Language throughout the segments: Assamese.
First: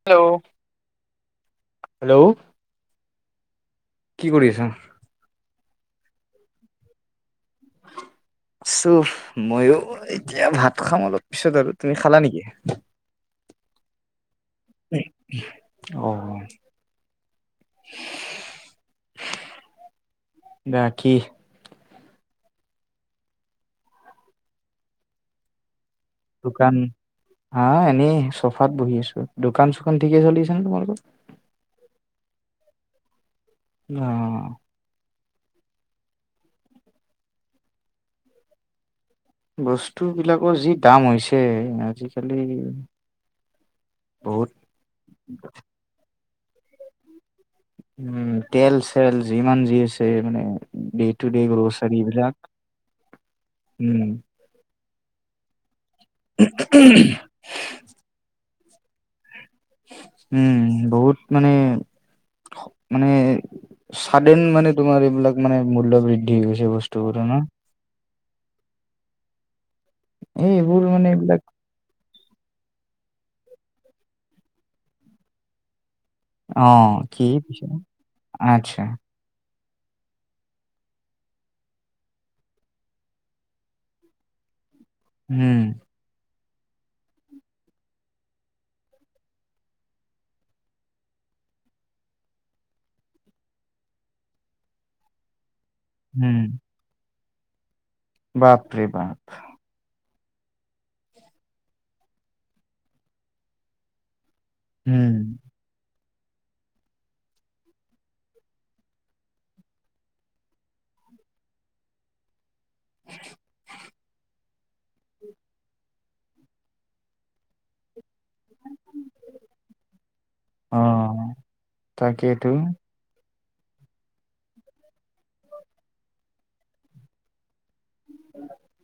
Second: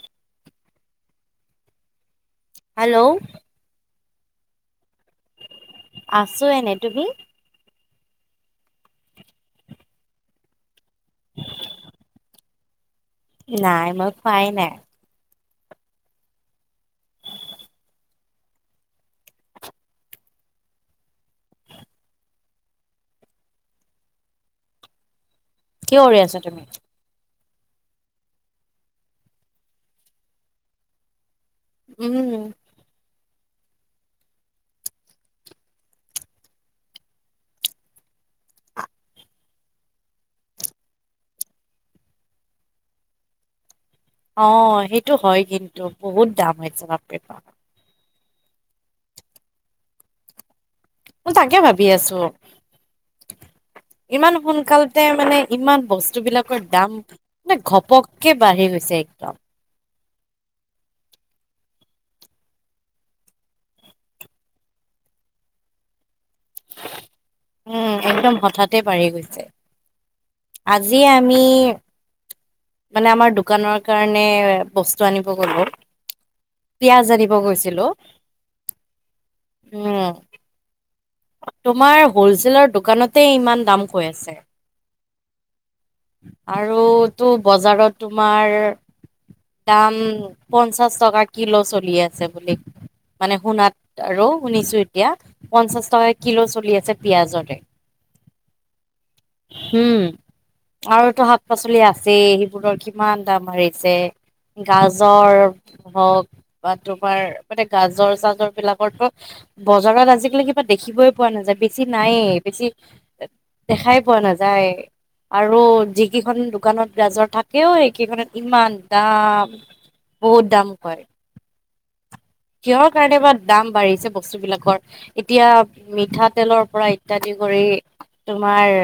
হেল্ল'। হেল্ল'। হেল্ল' কি কৰি আছা আছো এনেই তুমি? আছো ময়ো এতিয়া ভাত খাম অলপ পিছত আৰু তুমি খালা নেকি? নাই মই খোৱাই নাই অ বাকী কি কৰি আছ দোকান হা এনেই চফাত বহি আছো দোকান চোকান ঠিকে চলি আছে নে তোমালোকৰ উম অ বস্তু বিলাকৰ যি দাম হৈছে আজিকালি অ বহুত হেইটো হয় কিন্তু বহুত দাম হৈছে বাপৰেবাপ উম তেল চেল যিমান যি আছে মানে ডে টু মই ডে তাকে ভাবি গ্ৰ'চাৰী আছো বিলাক উম ইমান সোনকাল মানে ইমান বস্তু বিলাকৰ দাম মানে ঘপককে বাঢ়ি গৈছে একদম উম বহুত মানে মানে চাদেন মানে তোমাৰ এইবিলাক মানে মূল্য বৃদ্ধি দি গৈছে বস্তুবোৰ না উম একদম হঠাতে বাঢ়ি গৈছে এই এইবোৰ আজি মানে আমি এইবিলাক মানে আমাৰ দোকানৰ কাৰণে বস্তু আনিব গলো অ পিয়াজ কি আনিব পিছে গৈছিলো আচ্ছা উম তোমাৰ হলচেলাৰ দোকানতে ইমান দাম কৈ আছে উম আৰু তো বজাৰত তোমাৰ দাম পঞ্চাশ টকা কিলো চলি আছে বুলি মানে শুনাত আৰু শুনিছো এতিয়া পঞ্চাশ টই কিলো চলি আছে পিয়াজতে বাপ ৰে বাপ উম আৰুতো শাক পাচলি আছেই সেইবোৰৰ কিমান দাম বাঢ়িছে উম গাজৰ হওক বা তোমাৰ মানে গাজৰ চাজৰ বিলাকৰতো বজাৰত আজিকালি কি দেখিবই পোৱা নাযায় বেছি নায়েই বেছি দেখাই পোৱা না যায় আৰু যিকেইখন দোকানত গাজৰ থাকেও সেইকেইখনত ইমান দাম বহুত দাম কয় তাকে কিহৰ কাৰণে বা দাম বাঢ়িছে বস্তুবিলাকৰ এতিয়া মিঠাতেলৰ পৰা ইত্যাদি কৰি তোমাৰ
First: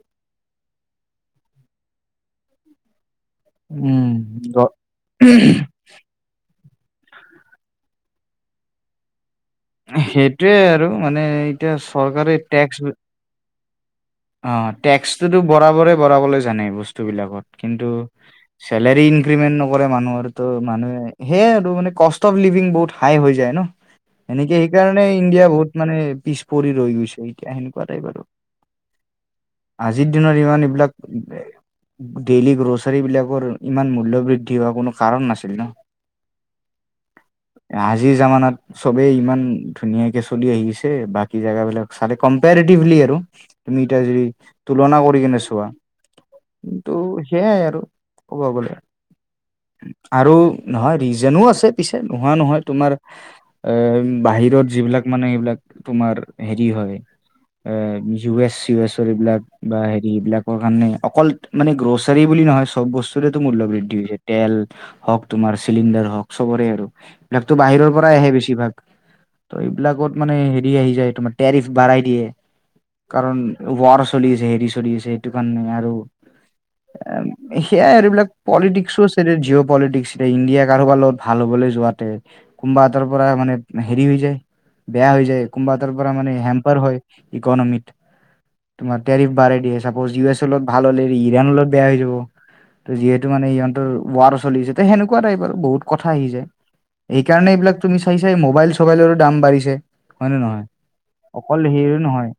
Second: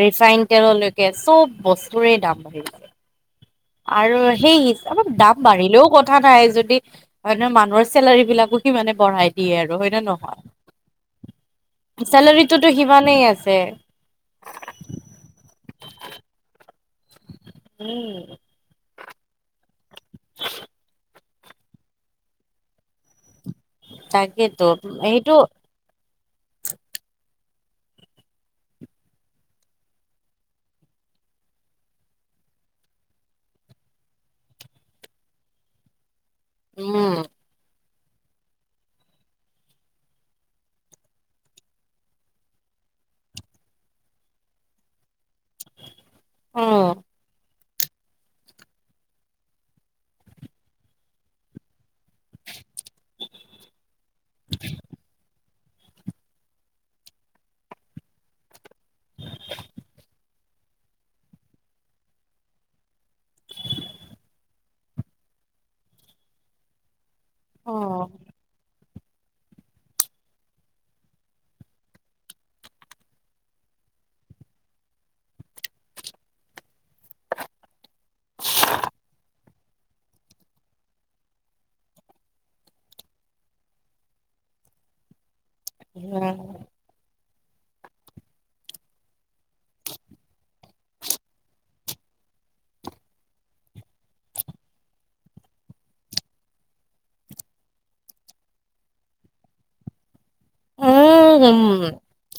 ৰিফাইন তেললৈকে চব বস্তুৰে দাম বাঢ়িছে উম আৰু সেই হিচাপত দাম বাঢ়িলেও কত থা নাই যদি মানে মানুহৰ চেলাৰী বিলাকো সিমানে বঢ়াই দিয়ে আৰু হয় নে সেইটোয়ে আৰু মানে এতিয়া নহয় চৰকাৰে চেলাৰিটোতো টেক্স সিমানেই আছে অ টেক্সটোতো বৰাবৰে বহাবলৈ জানে বস্তুবিলাকত কিন্তু চেলাৰী ইনক্ৰিমেণ্ট নকৰে মানুহৰ, তো মানুহে সেয়া আৰু মানে কষ্ট অফ লিভিং বহুত হা'ই হৈ যায় ন, এনেকে তাকেতো সেইকাৰণে এইটো ইণ্ডিয়া বহুত মানে পিছ পৰি ৰৈ গৈছে এতিয়া সেনেকুৱা টাইপ আৰু। আজিৰ দিনত ইমান এইবিলাক ডেইলি গ্ৰছাৰী বিলাকৰ ইমান মূল্য বৃদ্ধি হোৱা কোনো কাৰণ নাছিল ন। উম। আজিৰ জামানাত চবেই ইমান ধুনীয়াকে চলি আহিছে, বাকী জেগাবিলাক চালে কম্পেৰেটিভলি আৰু তুমি এতিয়া যদি তুলনা কৰি কেনে চোৱা। উম কিন্তু সেইয়াই আৰু ক'ব গ'লে। আৰু নহয় ৰিজনো আছে পিছে, নোহোৱা নহয় তোমাৰ এ বাহিৰত যিবিলাক মানে সেইবিলাক তোমাৰ হেৰি হয়। এ ইউ এছ ইউ এছৰ এইবিলাক বা হেৰি এইবিলাক ক, বৰ কাৰণে অকল মানে গ্ৰ'চাৰী বুলি নহয়, চব বস্তুৰেতো মূল্য বৃদ্ধি হৈছে। তেল হওঁক তোমাৰ চিলিণ্ডাৰ হওঁক চবৰে আৰু। এইবিলাকতো বাহিৰৰ উম পৰাই আহে বেছিভাগ। ত' এইবিলাকত মানে হেৰি আহি যায়, তোমাৰ টেৰিফ বাঢ়াই দিয়ে। কাৰণ ৱাৰ চলি আছে হেৰি চলি আছে। সেইটো কাৰণে আৰু। সেয়াই আৰু এইবিলাক পলিটিক্সও আছে জিঅ' পলিটিক্স। এতিয়া ইণ্ডিয়া কাৰোবাৰ লগত ভাল হ'বলৈ যোৱাতে, কোনোবা এটাৰ পৰা মানে হেৰি হৈ যায়। বেয়া হৈ যায়, কোনোবা এটাৰ পৰা মানে হেম্পাৰ হয় ইকনমিত। তোমাৰ টেৰিফ বাঢ়াই দিয়ে‌। চাপ'জ ইউ এছৰ লগত ভাল হ'লে ইৰাণৰ লগত বেয়া হৈ যাব। ত' যিহেতু মানে সিহঁতৰ ৱাৰ চলি আছে। ত' সেনেকুৱা টাইপ আৰু বহুত কথা আহি যায়। সেইকাৰণে এইবিলাক তুমি চাইছাই মোবাইল চবাইলৰো দাম বাঢ়িছে হয় নে নহয়? উম অকল উম হেৰিয়ো নহয়।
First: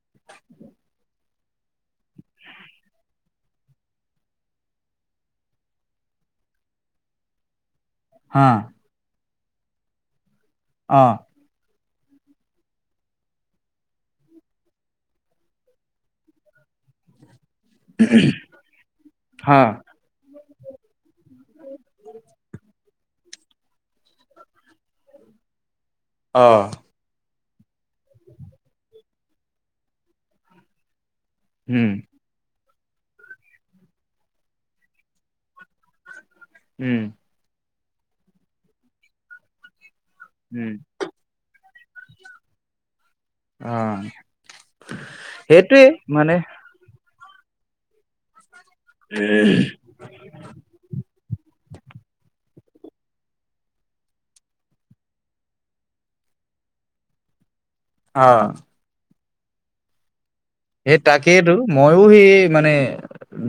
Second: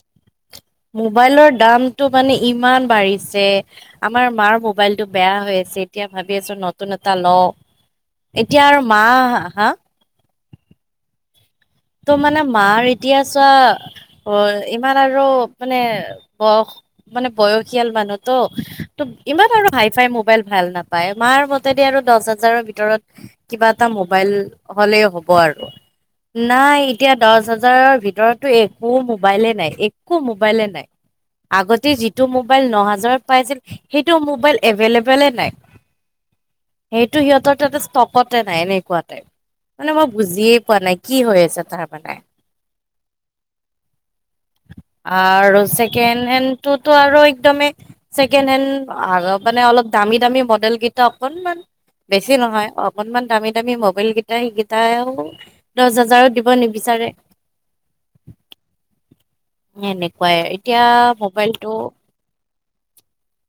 মোবাইলৰ দামতটো মানে ইমান বাঢ়িছে। আমাৰ মাৰ মোবাইলটো বেয়া হৈ আছে। এতিয়া ভাবি আছো নতুন এটা লওঁ। হা এতিয়া আৰু মা হা' অ'। ত' মানে মাৰ এতিয়া চোৱা ইমান আৰু মানে বয়স মানে বয়সীয়াল মানুহ তো ইমান হা আৰু হাই ফাই মোবাইল ভাল নাপ পায়। মাৰ মতে দি আৰু দহ হাজাৰৰ ভিতৰত কিবা এটা মোবাইল হ'লেই হ'ব আৰু। অ' নাই এতিয়া দহ হাজাৰৰ ভিতৰততো একো মোবাইলে নাই একো মোবাইলে নাই। আগতে উম, যিটো মোবাইল ন হাজাৰত পাই আছিল সেইটো মোবাইল এভেইলেবলে নাই। উম, সেইটো সিহঁতৰ তাতে ষ্টকতে নাই এনেকুৱা টাইপ, মানে মই বুজিয়ে উম, পোৱা নাই। কি হৈ আছে তাৰমানে। অ'। আৰু সেইটোৱে ছেকেণ্ড মানে হেণ্ড তোতো আৰু একদমেই ছেকেণ্ড হেণ্ড মানে অলপ দামী দামী মডেল কেইটা অকনমান বেছি নহয়, অকনমান দামী দামী মবাইল কেইটাই সেইকেইটাইও দহ হাজাৰত দিব নিবিচাৰে। অঁ। এনেকুৱাই। এতিয়া সেই তাকেইতো, মোবাইলটো মইও সি মানে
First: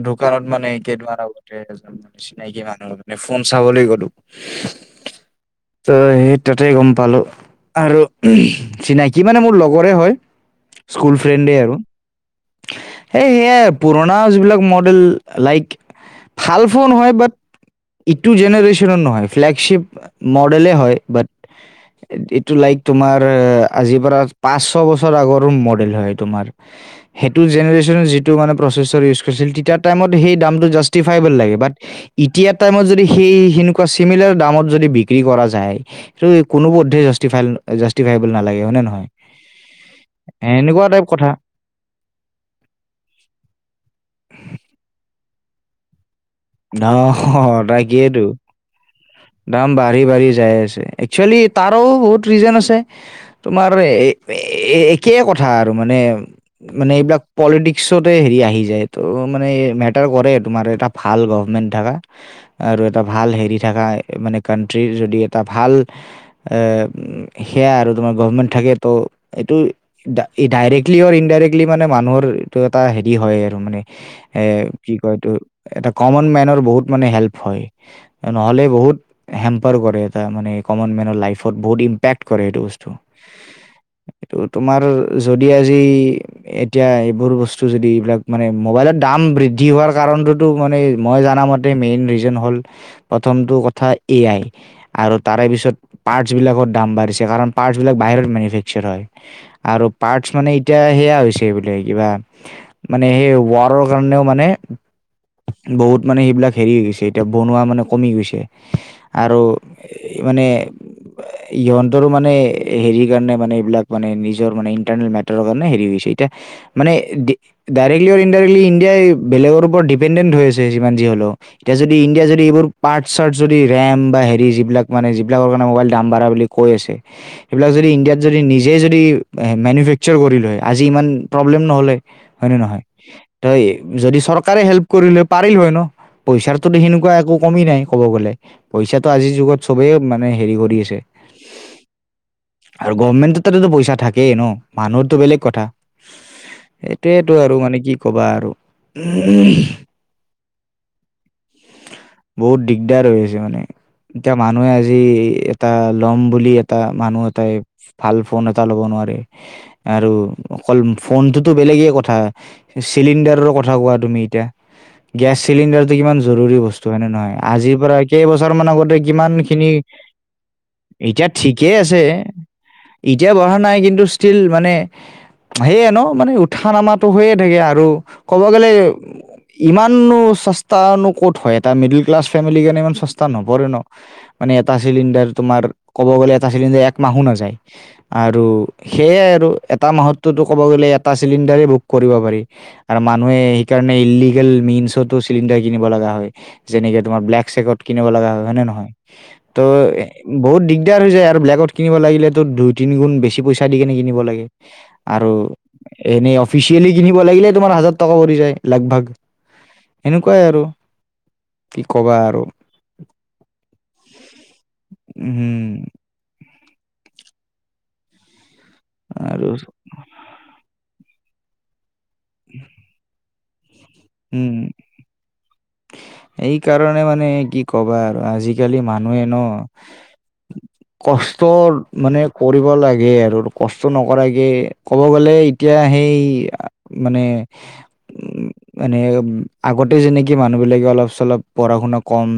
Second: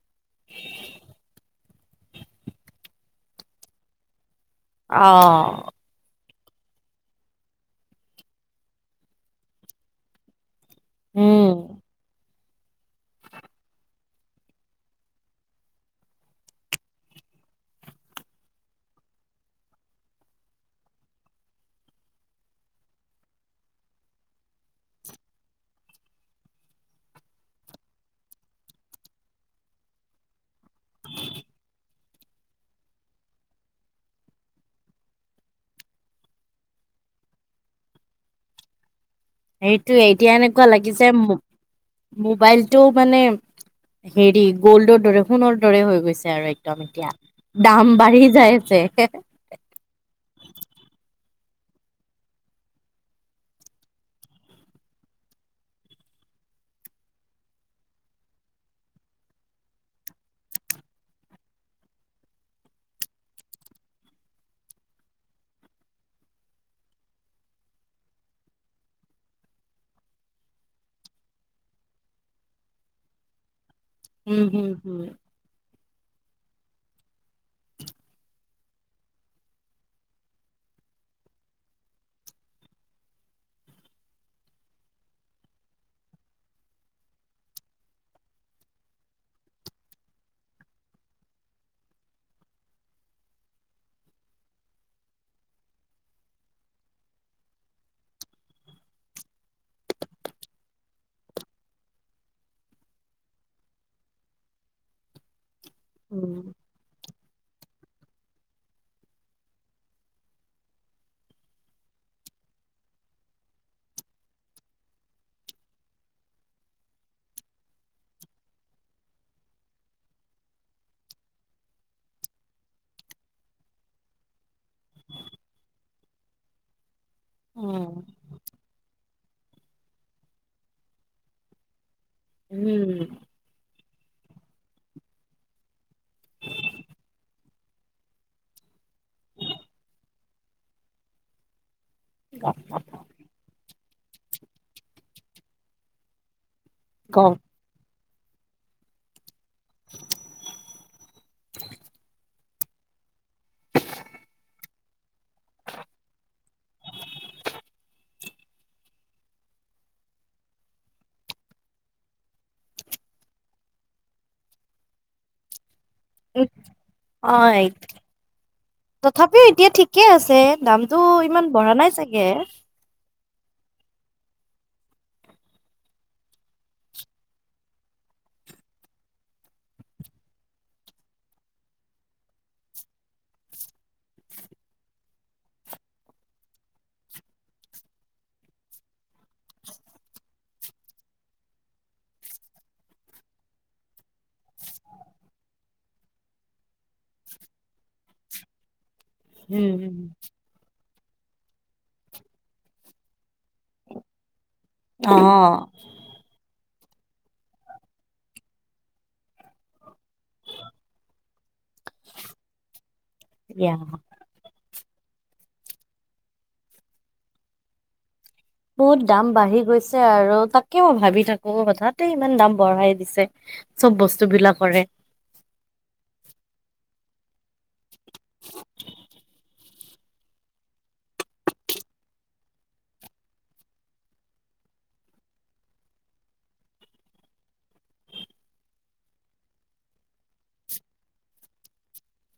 দোকানত মানে কেইদিনমান আগতে যাম চিনাকি মানুহৰ লগত মানে ফোন চাবলৈ গ'লো। অঁ। ত' সেই তাতেই গম পালোঁ। আৰু চিনাকি মানে মোৰ লগৰে হয়, স্কুল উম ফ্ৰেণ্ডে আৰু। সেই সেয়াই পুৰণা যিবিলাক মডেল লাইক ভাল ফোন হয় বাট ইটু জেনেৰেশনৰ নহয়, ফ্লেগশিপ মডেলে হয় বাট এইটো লাইক তোমাৰ আজিৰ পৰা পাঁচ ছয় বছৰ আগৰ মডেল হয় তোমাৰ। [unintelligible] সেইটো জেনেৰেশ্যনৰ যিটো মানে প্ৰচেচৰ ইউজ কৰিছিল তেতিয়া টাইমত সেই দামটো জাষ্টিফাইবল লাগে, বাট এতিয়া টাইমত যদি সেই সেনেকুৱা চিমিলাৰ দামত যদি বিক্ৰী কৰা যায় সেইটো কোনোপধ্যেই জাষ্টি-জাষ্টিফাইবল নালাগে হয় নে নহয়। সেইটোৱে এতিয়া এনেকুৱা টাইপ লাগিছে কথা মোবাইলটো মানে হেৰি গ'ল্ডৰ দৰে, সোণৰ দৰে হৈ গৈছে আৰু একদম অ এতিয়া, দাম তাকেইতো বাঢ়ি যাই আছে। দাম বাঢ়ি বাঢ়ি যাই আছে। একচুৱেলি তাৰো বহুত ৰিজন আছে। তোমাৰ একেই কথা আৰু মানে মানে এইবিলাক পলিটিক্সতে হেৰি আহি যায় ত' মানে মেটাৰ কৰে তোমাৰ এটা ভাল গভমেণ্ট থকা আৰু এটা ভাল হেৰি [unintelligible] মানে কানট্ৰিৰ যদি এটা ভাল আহ, সেয়া আৰু তোমাৰ গভমেণ্ট থাকে তো এইটো ডাইৰেক্টলি আৰু ইনডাইৰেক্টলি মানে মানুহৰ এইটো এটা হেৰি হয় আৰু মানে। উম, এ হুম, কি হুম, কয়, এইটো এটা কমন মেনৰ বহুত মানে হেল্প হয়। নহ'লে বহুত হেম্পাৰ কৰে এটা মানে কমন মেনৰ লাইফত বহুত ইম্পেক্ট কৰে এইটো বস্তু। এইটো তোমাৰ যদি আজি এতিয়া এইবোৰ বস্তু যদি এইবিলাক মানে মোবাইলৰ দাম বৃদ্ধি হোৱাৰ কাৰণটোতো মানে মই জনামতে মেইন ৰিজন হ'ল প্ৰথমটো কথা এ আই। আৰু তাৰে পিছত পাৰ্টছ বিলাকৰ দাম বাঢ়িছে, কাৰণ পাৰ্টছ বিলাক বাহিৰত মেনুফেকচাৰ হয়। আৰু পাৰ্টছ মানে এতিয়া সেয়া হৈছে বোলে কিবা মানে সেই ৱাৰৰ কাৰণেও মানে বহুত মানে উম। সেইবিলাক হেৰি হৈ গৈছে এতিয়া বনোৱা মানে কমি গৈছে আৰু মানে ইহঁতৰ মানে হেৰিৰ কাৰণে মানে, এইবিলাক মানে নিজৰ মানে ইণ্টাৰনেল মেটাৰৰ কাৰণে হেৰি হৈছে, এতিয়া মানে ডাইৰেক্টলি, ইনডাইৰেক্টলি ইণ্ডিয়াই বেলেগৰ ওপৰত ডিপেণ্ডেণ্ট হৈ আছে যিমান যি হ'লেও। এতিয়া যদি ইণ্ডিয়া যদি এইবোৰ পাৰ্ট চাৰ্ট যদি ৰেম বা হেৰি যিবিলাক মানে যিবিলাকৰ কাৰণে মোবাইল দাম বাঢ়া বুলি কৈ আছে সেইবিলাক যদি উম, ইণ্ডিয়াত যদি নিজেই যদি মেনুফেকচাৰ কৰি লয়, আজি ইমান প্ৰব্লেম নহ'লে। হয় নে নহয়? উম, ত' যদি চৰকাৰে হেল্প কৰিলে পাৰিল হয় ন, পইচাটো সেনেকুৱা একো কমি নাই ক'ব গ'লে, পইচাটো আজিৰ যুগত চবেই মানে হেৰি কৰি আছে। আৰু গভমেণ্টততো পইচা থাকেই ন, মানুহৰতো বেলেগ কথা। সেইটোৱেইটো কওক। আৰু মানে কি ক'বা আৰু। বহুত দিগদাৰ হৈ আছে মানে। এতিয়া মানুহে আজি এটা লম বুলি এটা, মানুহ এটাই ভাল ফোন এটা ল'ব নোৱাৰে আৰু অকল ফোনটোতো বেলেগে কথা চিলিণ্ডাৰৰ কথা কোৱা তুমি এতিয়া, গেছ চিলিণ্ডাৰটো কিমান জৰুৰী বস্তু হয় নে নহয়। নহয় হয়, আজিৰ পৰা কেইবছৰ মান আগতে তথাপিও এতিয়া কিমানখিনি ঠিকে আছে দামটো এতিয়া ইমান বঢ়া ঠিকেই নাই আছে। চাগে। এতিয়া বঢ়া নাই কিন্তু ষ্টীল মানে সেইয়া ন মানে উঠা নমাটো হৈয়ে থাকে আৰু ক'ব গ'লে ইমানো চস্তানো ক'ত হয় এটা মিডিল ক্লাছ ফেমিলিৰ কাৰণে ইমান চস্তা নপৰে ন। মানে এটা চিলিণ্ডাৰ তোমাৰ ক'ব গ'লে এটা চিলিণ্ডাৰ একমাহো নাযায়। আৰু সেয়াই আৰু এটা মাহততো ক'ব গ'লে এটা চিলিণ্ডাৰেই বুক কৰিব পাৰি। আৰু মানুহে সেইকাৰণে ইললিগেল মিনচতো চিলিণ্ডাৰ কিনিব লগা হয়। যেনেকে তোমাৰ ব্লেক চেকট কিনিব লগা হয় হয়নে নহয় ত' উম, বহুত দিগদাৰ হৈ যায় আৰু বেলেগত কিনিব লাগিলেতো দুই তিনি গুণ বেছি পইচা দি কেনে কিনিব লাগে। আৰু অ', এনেই অফিচিয়েলি কিনিব লাগিলে তোমাৰ হাজাৰ টকা পৰি যায় লাগ ভাগ সেনেকুৱাই আৰু। কি ক'বা আৰু দিয়া। হম। বহুত দাম আৰু বাঢ়ি গৈছে আৰু তাকে মই ভাবি থাকো হঠাতে ইমান দাম বঢ়াই দিছে। চব বস্তুবিলাকৰে। [inaudible] এইকাৰণে মানে কি ক'বা আৰু আজিকালি মানুহে ন কষ্ট মানে কৰিব লাগে আৰু কষ্ট নকৰাকে ক'ব গ'লে এতিয়া সেই মানে উম মানে আগতে যেনেকৈ মানুহবিলাকে অলপ চলপ পঢ়া শুনা কম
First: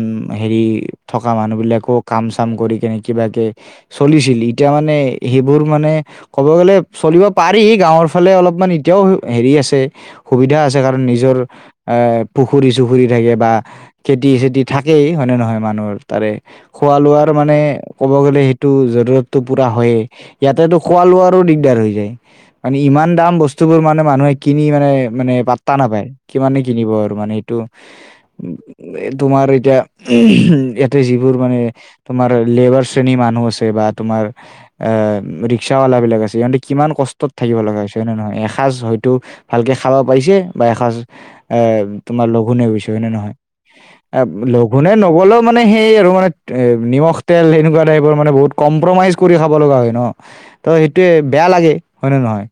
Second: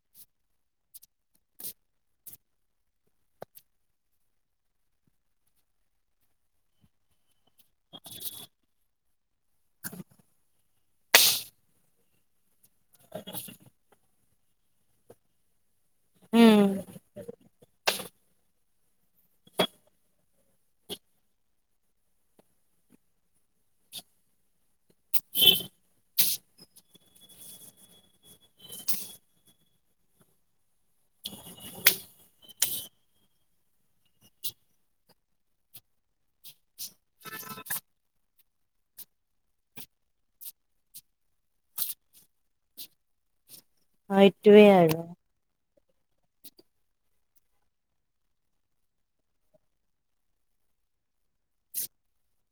হেৰি থকা মানুহবিলাকো কাম চাম কৰি কেনে কিবাকে চলিছিল এতিয়া মানে সেইবোৰ মানে ক'ব গ'লে চলিব পাৰি গাঁৱৰফালে অলপমান এতিয়াও হেৰি আছে। সুবিধা আছে কাৰণ নিজৰ এ পুখুৰী চুখুৰী থাকে বা খেতি চেতি থাকেই হয়নে নহয় মানুহৰ তাৰে। উম, খোৱা লোৱাৰ মানে ক'ব গ'লে সেইটো জৰুৰটো পূৰা হয়েই। ইয়াতেতো খোৱা লোৱাৰো দিগদাৰ হৈ যায়। মানে ইমান দাম বস্তুবোৰ মানে মানুহে কিনি মানে মানে পাত্তা নাপায়। কিমানে কিনিব আৰু মানে এইটো তোমাৰ এতিয়া ইয়াতে যিবোৰ মানে তোমাৰ লেবাৰ শ্ৰেণী মানুহ আছে বা তোমাৰ এ ৰিক্সৱালাবিলাক আছে সিহঁতে কিমান কষ্টত থাকিব লগা হৈছে হয় নে নহয় এখাজ হয়তো ভালকে খাব পাৰিছে বা এখাজ এ তোমাৰ লঘোনে গৈছে হয়নে নহয় এ সেইটোৱে লঘোনে আৰু। নগ'লেও মানে সেই আৰু মানে এ নিমখ তেল সেনেকুৱা টাইপৰ মানে বহুত কম্প্ৰমাইজ কৰি খাব লগা হয় ন। ত' সেইটোৱে বেয়া লাগে হয়নে নহয়।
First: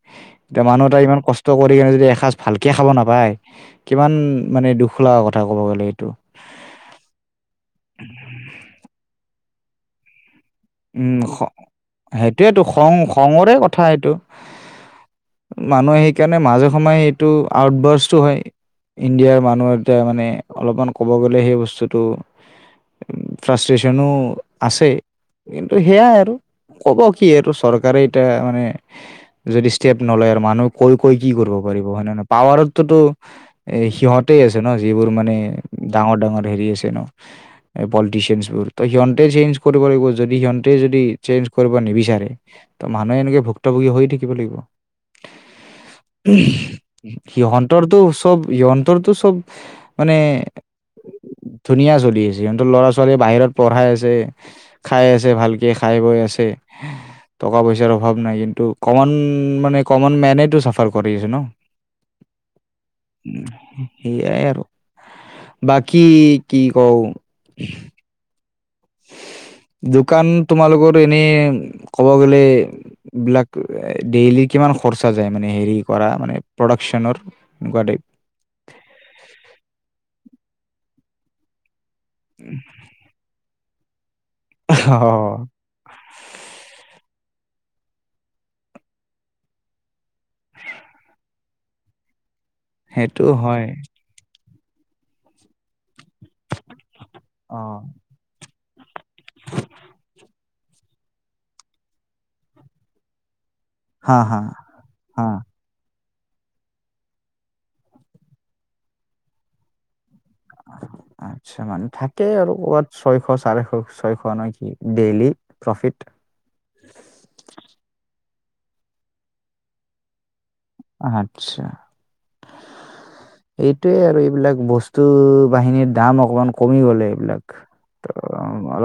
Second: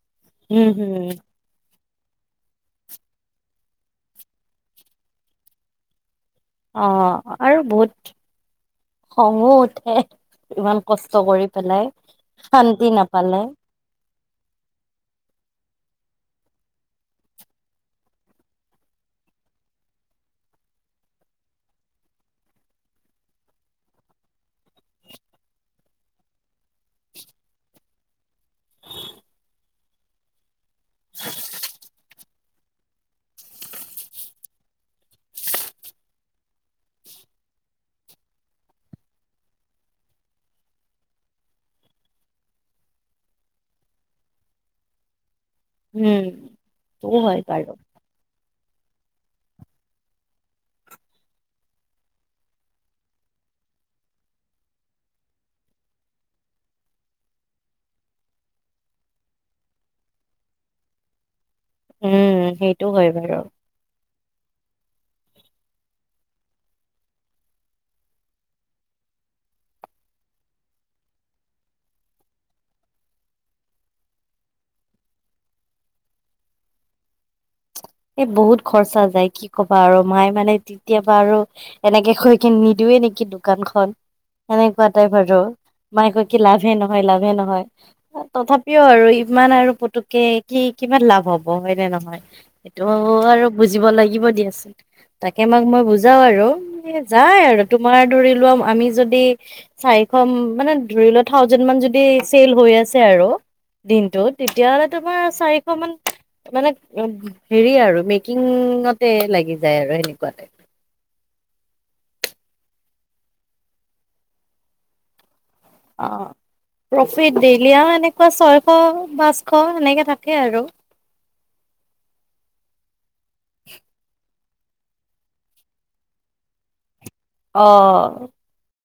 এতিয়া উম, মানুহ হুম, এটাই ইমান কষ্ট কৰি কিনে যদি এসাঁজ ভালকে খাব নাপায়। কিমান মানে দুখ লগা কথা ক'ব গ'লে এইটো। অ', আৰু বহুত খঙো উঠে। ইমান উম কষ্ট কৰি পেলাই সেইটোয়েতো খং শান্তি নাপালে। খঙৰে কথা এইটো। মানুহে সেইকাৰণে মাজে সময়ে এইটো আউটডৰ্চটো হয়। ইণ্ডিয়াৰ মানুহ এটাই মানে অলপমান ক'ব গ'লে সেই বস্তুটো ফ্ৰাষ্ট্ৰেশ্যনো আছে। কিন্তু সেয়াই আৰু ক'ব কি আৰু চৰকাৰে এতিয়া মানে যদি ষ্টেপ নলয় আৰু মানুহে কৈ কৈ কি কৰিব পাৰিব হয়নে নহয়। পাৱাৰততো এ সিহঁতে আছে ন, যিবোৰ মানে ডাঙৰ, ডাঙৰ হেৰি আছে ন। এ পলিটিছিয়ানচবোৰ, ত' সিহঁতে চেঞ্জ কৰিব লাগিব যদি সিহঁতে যদি চেঞ্জ কৰিব নিবিচাৰে, ত' মানুহে এনেকে ভুক্তভোগী হৈ থাকিব লাগিব। উম, টো হয় বাৰু। সিহঁতৰতো চব সিহঁতৰটো চব মানে ধুনীয়া চলি আছে, সিহঁতৰ ল'ৰা ছোৱালী বাহিৰত পঢ়াই আছে। খাই আছে ভালকে, খাই বৈ আছে। টকা পইচাৰ অভাৱ নাই, কিন্তু কমন মানে কমন মেনেইটো চাফাৰ কৰি আছে ন। উম, সেইটো হয় বাৰু। [unintelligible] সেয়াই আৰু বাকী কি কওঁ দোকান তোমালোকৰ এনে ক'ব গ'লে বিলাক ডেইলি কিমান খৰচা যায় মানে হেৰি কৰা মানে প্ৰডাকচনত। [unintelligible] এই বহুত খৰচা যায় কি ক'বা আৰু মায়ে মানে তেতিয়াৰ পৰা আৰু এনেকে [unintelligible] কি নিদোৱে নেকি দোকানখন, সেনেকুৱা টাইপ আৰু। অ', মায়ে কয় কি লাভে নহয়, লাভে নহয়। তথাপিও আৰু ইমান আৰু পুতুকে কি কিমান লাভ হ'ব, হয়নে নহয়। সেইটো আৰু বুজিব লাগিব দিয়াচোন, তাকে মাক মই বুজাওঁ আৰু যায় আৰু অ', তোমাৰ ধৰি লোৱা আমি যদি চাৰিশ মানে ধৰি লোৱা থাওজেণ্ড মান যদি চেল হৈ আছে আৰু হা, দিনটোত, হা, তেতিয়াহ'লে তোমাৰ হা, চাৰি শ মান মানে হেৰি আৰু মেকিঙতে লাগি যায় আৰু সেনেকুৱাত। [unintelligible] আচ্ছা, মানে থাকে আৰু ক'ৰবাত ছয়শ চাৰে ছয়শ ন কি ডেইলি প্ৰফিট। অ', প্ৰফিট ডেইলি আৰু এনেকুৱা ছয়শ পাঁচশ সেনেকে থাকে আৰু। আচ্ছা। এইটোৱেই আৰু এইবিলাক বস্তু বাহিনীৰ দাম অকমান কমিবলে এইবিলাক। অ'। [unintelligible]